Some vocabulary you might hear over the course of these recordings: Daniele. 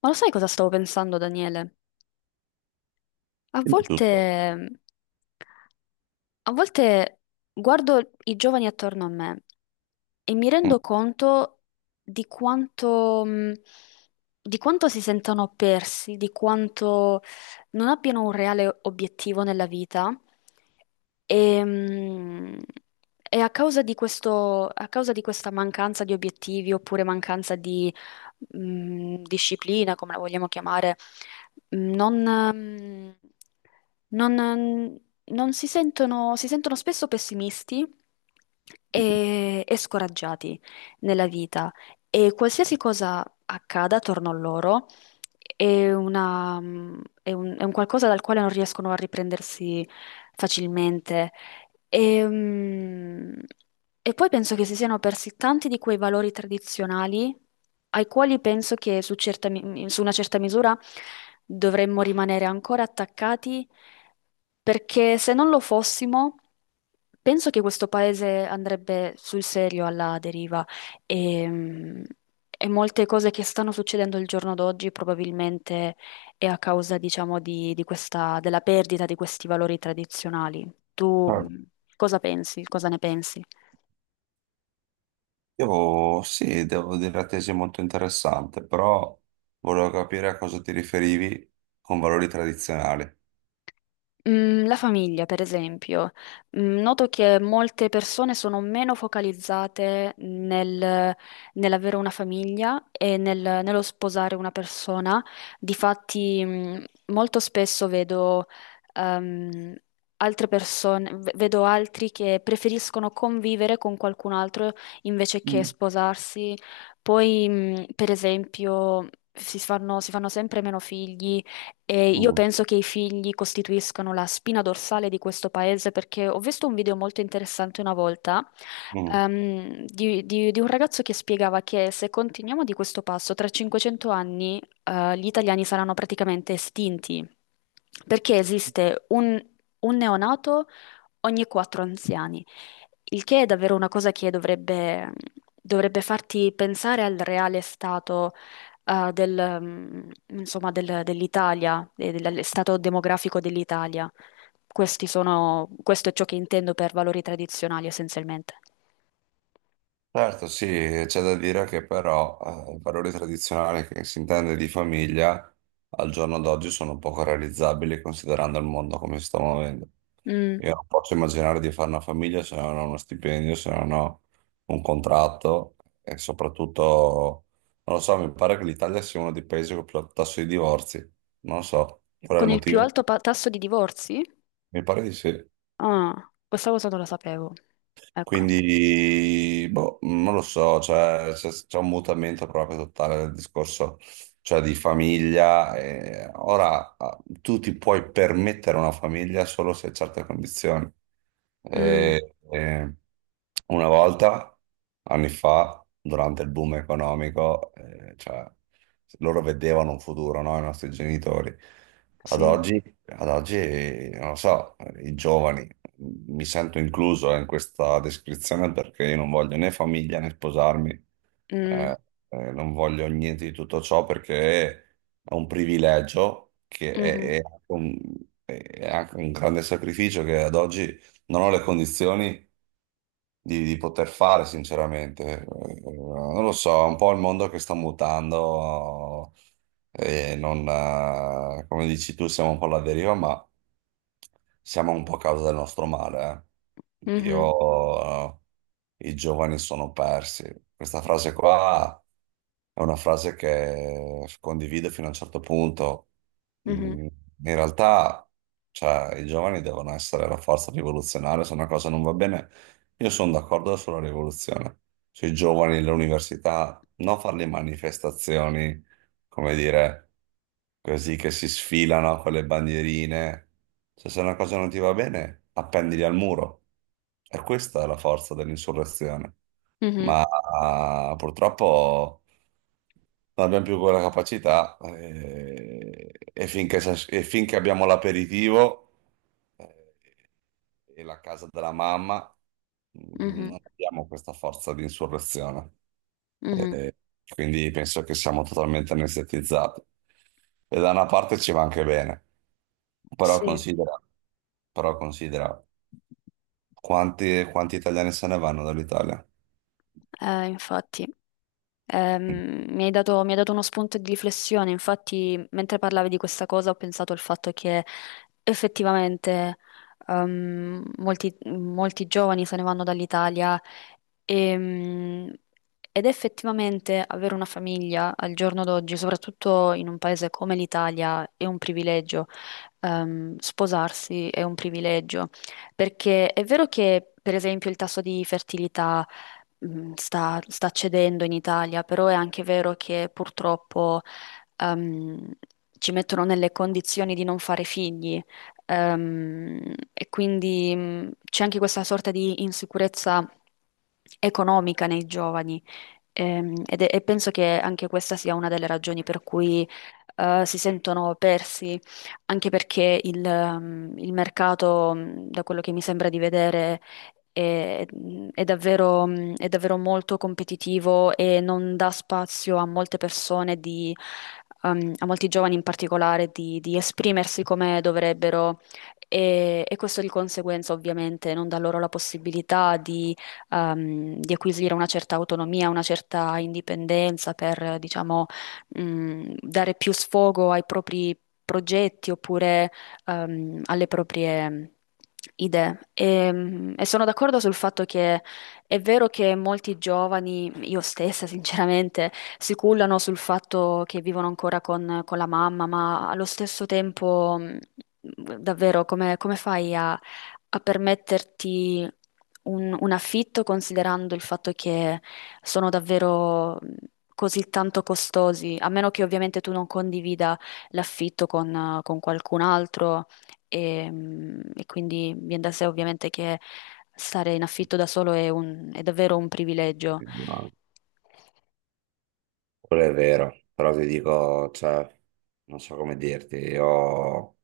Ma lo sai cosa stavo pensando, Daniele? A Di volte, tutto. a volte guardo i giovani attorno a me e mi Mm. rendo conto di quanto, mh, di quanto si sentano persi, di quanto non abbiano un reale obiettivo nella vita. E, mh, e a causa di questo, a causa di questa mancanza di obiettivi oppure mancanza di disciplina, come la vogliamo chiamare, non, mm, non, non si sentono, si sentono spesso pessimisti e scoraggiati nella vita e qualsiasi cosa accada attorno a loro è una- è è un qualcosa dal quale non riescono a riprendersi facilmente e, mm, e poi penso che si siano persi tanti di quei valori tradizionali ai quali penso che su una certa misura dovremmo rimanere ancora attaccati, perché se non lo fossimo, penso che questo paese andrebbe sul serio alla deriva e, mm, e molte cose che stanno succedendo il giorno d'oggi probabilmente e a causa, diciamo, di questa, della perdita di questi valori tradizionali. Tu Certo. Cosa pensi? Cosa ne pensi? Devo, sì, devo dire la tesi è molto interessante, però volevo capire a cosa ti riferivi con valori tradizionali. La famiglia, per esempio, noto che molte persone sono meno focalizzate nell'avere una famiglia e nello sposare una persona. Difatti, molto spesso vedo, ehm, altre persone, vedo altri che preferiscono convivere con qualcun altro invece che Mm. sposarsi. Poi, per esempio, si fanno sempre meno figli e io Mm, penso che i figli costituiscano la spina dorsale di questo paese perché ho visto un video molto interessante una volta mm. Di un ragazzo che spiegava che se continuiamo di questo passo, tra 500 anni gli italiani saranno praticamente estinti perché esiste un neonato ogni quattro anziani, il che è davvero una cosa che dovrebbe farti pensare al reale stato eh, del, mm, insomma, dell'Italia, e del stato demografico dell'Italia. Questo è ciò che intendo per valori tradizionali essenzialmente. Certo, sì, c'è da dire che però i valori tradizionali che si intende di famiglia al giorno d'oggi sono poco realizzabili considerando il mondo come si sta muovendo. Mm. Io non posso immaginare di fare una famiglia se non ho uno stipendio, se non ho un contratto e soprattutto, non lo so, mi pare che l'Italia sia uno dei paesi con più alto tasso di divorzi. Non lo so, qual è il Con il più motivo? alto tasso di divorzi? Mi pare di sì. Ah, questa cosa non la sapevo. Ecco. Quindi, boh, non lo so, cioè, c'è un mutamento proprio totale del discorso, cioè di famiglia. E ora tu ti puoi permettere una famiglia solo se hai certe condizioni. Mm, E una volta, anni fa, durante il boom economico, cioè, loro vedevano un futuro, no? I nostri genitori. Ad sì. oggi ad oggi, non lo so, i giovani, mi sento incluso in questa descrizione perché io non voglio né famiglia né sposarmi, Mm, eh, non voglio niente di tutto ciò perché è un privilegio che è, mhm, è anche un, è anche un grande sacrificio che ad oggi non ho le condizioni di poter fare, sinceramente. Non lo so, è un po' il mondo che sta mutando e non, come dici tu, siamo un po' alla deriva, ma siamo un po' a causa del nostro male. Mhm, Io, i giovani sono persi. Questa frase qua è una frase che condivido fino a un certo punto. mhm, Mm, In realtà, cioè, i giovani devono essere la forza rivoluzionaria, se una cosa non va bene, io sono d'accordo sulla rivoluzione, sui giovani, le università, non fare le manifestazioni come dire, così che si sfilano con le bandierine. Cioè, se una cosa non ti va bene, appendili al muro. E questa è la forza dell'insurrezione. mhm, Ma purtroppo non abbiamo più quella capacità e finché abbiamo l'aperitivo eh, e la casa della mamma, mhm, non abbiamo questa forza di insurrezione. mhm. Eh, quindi penso che siamo totalmente anestetizzati. E da una parte ci va anche bene, però Sì, considera, però considera quanti, quanti italiani se ne vanno dall'Italia. Infatti. Mm. Mi hai dato uno spunto di riflessione, infatti mentre parlavi di questa cosa ho pensato al fatto che effettivamente molti, molti giovani se ne vanno dall'Italia ehm, ed effettivamente avere una famiglia al giorno d'oggi, soprattutto in un paese come l'Italia, è un privilegio. Sposarsi è un privilegio perché è vero che per esempio il tasso di fertilità sta cedendo in Italia, però è anche vero che purtroppo ehm, ci mettono nelle condizioni di non fare figli, e quindi c'è anche questa sorta di insicurezza economica nei giovani. E penso che anche questa sia una delle ragioni per cui si sentono persi, anche perché il mercato, da quello che mi sembra di vedere, è, è davvero, è davvero molto competitivo e non dà spazio a molte persone di, a molti giovani in particolare di esprimersi come dovrebbero. E questo di conseguenza ovviamente non dà loro la possibilità di acquisire una certa autonomia, una certa indipendenza per, diciamo, dare più sfogo ai propri progetti oppure alle proprie idee. E sono d'accordo sul fatto che è vero che molti giovani, io stessa sinceramente, si cullano sul fatto che vivono ancora con la mamma, ma allo stesso tempo, davvero, come, come fai a permetterti un affitto considerando il fatto che sono davvero... così tanto costosi, a meno che ovviamente tu non condivida l'affitto con qualcun altro e quindi viene da sé ovviamente che stare in affitto da solo è davvero un privilegio. No, quello è vero, però ti dico, cioè, non so come dirti, io,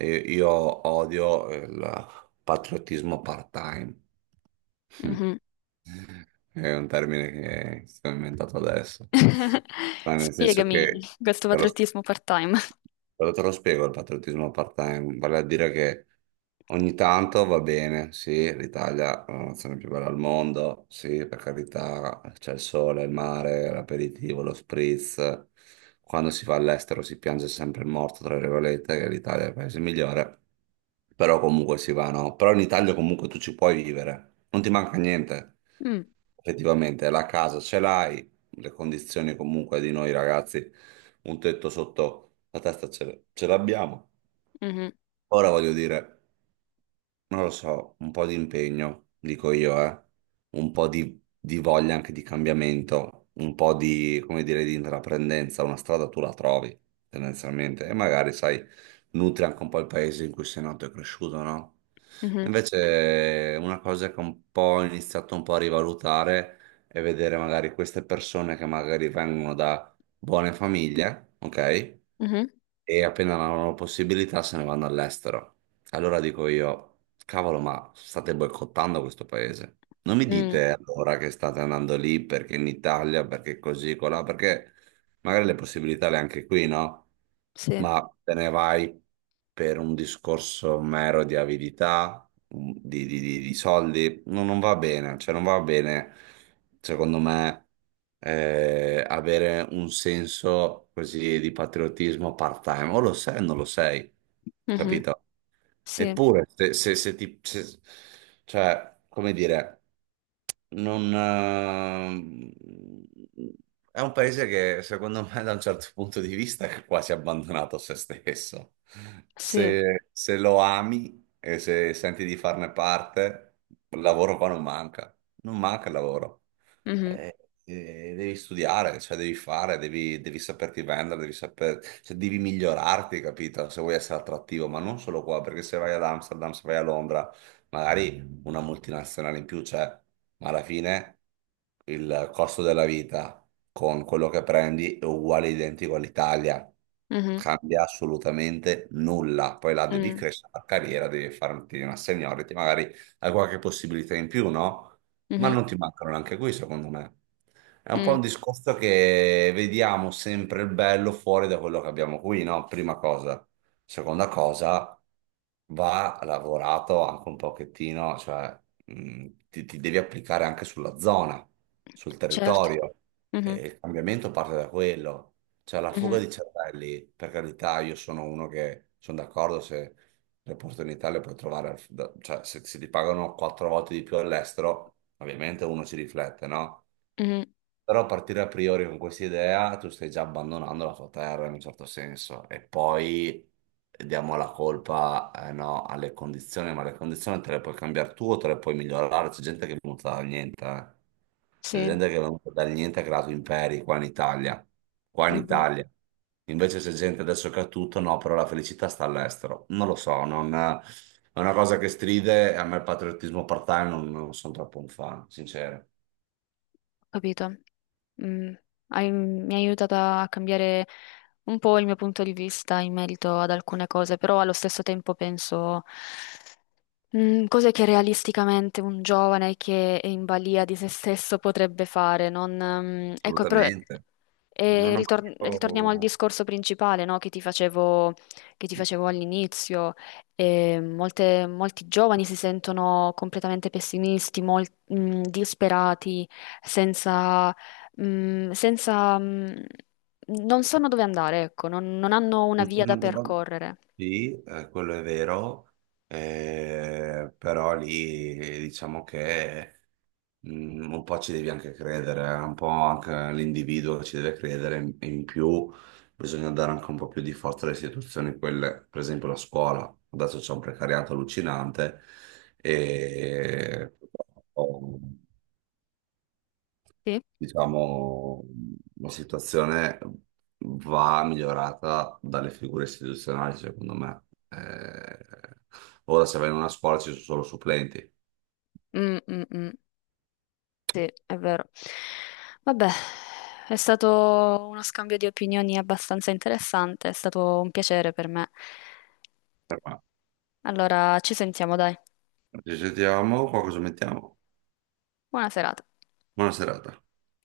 io odio il patriottismo part-time. Mhm. È un termine che sto inventando adesso, ma nel senso Spiegami che. questo patriottismo part-time. Però te lo spiego il patriottismo part-time, vale a dire che ogni tanto va bene, sì, l'Italia è la nazione più bella al mondo, sì, per carità, c'è il sole, il mare, l'aperitivo, lo spritz. Quando si va all'estero si piange sempre il morto, tra virgolette, che l'Italia è il paese migliore, però comunque si va, no? Però in Italia comunque tu ci puoi vivere, non ti manca niente. Mm, Effettivamente la casa ce l'hai, le condizioni comunque di noi ragazzi, un tetto sotto la testa ce l'abbiamo. mhm, Ora voglio dire non lo so, un po' di impegno, dico io, eh. Un po' di voglia anche di cambiamento, un po' di, come dire, di intraprendenza, una strada tu la trovi, tendenzialmente, e magari, sai, nutri anche un po' il paese in cui sei nato e cresciuto, no? mhm, Invece una cosa che un po' ho iniziato un po' a rivalutare è vedere magari queste persone che magari vengono da buone famiglie, ok? mhm, E appena hanno la possibilità se ne vanno all'estero. Allora dico io, cavolo, ma state boicottando questo paese. Non mi mm, dite allora che state andando lì perché in Italia, perché così, colà, perché magari le possibilità le hai anche qui, no? sì, Ma te ne vai per un discorso mero di avidità, di soldi, no, non va bene, cioè non va bene, secondo me, avere un senso così di patriottismo part-time, o lo sei o non lo sei, mhm, capito? sì, Eppure, se, se- se ti... se- cioè, come dire non, è un paese che secondo me da un certo punto di vista è quasi abbandonato a se stesso. sì, Se lo ami e se senti di farne parte, il lavoro qua non manca, non manca il lavoro. mhm, Eh, devi studiare, cioè devi fare, devi saperti vendere, cioè devi migliorarti, capito? Se vuoi essere attrattivo, ma non solo qua, perché se vai ad Amsterdam, se vai a Londra, magari una multinazionale in più, cioè, ma alla fine il costo della vita con quello che prendi è uguale identico all'Italia. mhm, Cambia assolutamente nulla. Poi là devi mm, crescere la carriera, devi farti una seniority, magari hai qualche possibilità in più, no? Ma mhm, non ti mancano neanche qui, secondo me. È un po' mm, un discorso che vediamo sempre il bello fuori da quello che abbiamo qui, no? Prima cosa. Seconda cosa, va lavorato anche un pochettino, cioè ti devi applicare anche sulla zona, sul certo, territorio. E mhm, il cambiamento parte da quello. Cioè la mhm, fuga di cervelli, per carità, io sono uno che sono d'accordo se le opportunità le puoi trovare, cioè se ti pagano quattro volte di più all'estero, ovviamente uno ci riflette, no? mhm, Però partire a priori con questa idea, tu stai già abbandonando la tua terra in un certo senso e poi diamo la colpa, no, alle condizioni, ma le condizioni te le puoi cambiare tu o te le puoi migliorare. C'è gente che è venuta dal niente, eh. C'è sì, gente che è venuta dal niente e ha creato imperi qua in Italia, qua in Italia. Invece c'è gente adesso che ha tutto, no, però la felicità sta all'estero. Non lo so, non è una cosa che stride, a me il patriottismo part-time non sono troppo un fan, sincero. capito? Mm, mi hai aiutato a cambiare un po' il mio punto di vista in merito ad alcune cose, però allo stesso tempo penso cose che realisticamente un giovane che è in balia di se stesso potrebbe fare. Non, ecco, però. Assolutamente. Non E ho mai. ritor- ritorniamo al Oh, discorso principale, no, che ti facevo all'inizio. Molti giovani si sentono completamente pessimisti, disperati, senza, senza, non sanno dove andare, ecco, non, non hanno una giusto, via da non dovrò- percorrere. sì, quello è vero, però lì diciamo che un po' ci devi anche credere, un po' anche l'individuo ci deve credere, in più bisogna dare anche un po' più di forza alle istituzioni, quelle, per esempio la scuola, adesso c'è un precariato allucinante e... Sì, Diciamo, la situazione va migliorata dalle figure istituzionali, secondo me. Ora se vai in una scuola ci sono solo supplenti. mm, mm, mm. Sì, è vero. Vabbè, è stato uno scambio di opinioni abbastanza interessante, è stato un piacere per me. Però. Allora, ci sentiamo, dai. Ci sentiamo, qua cosa mettiamo? Buona serata. Buona serata.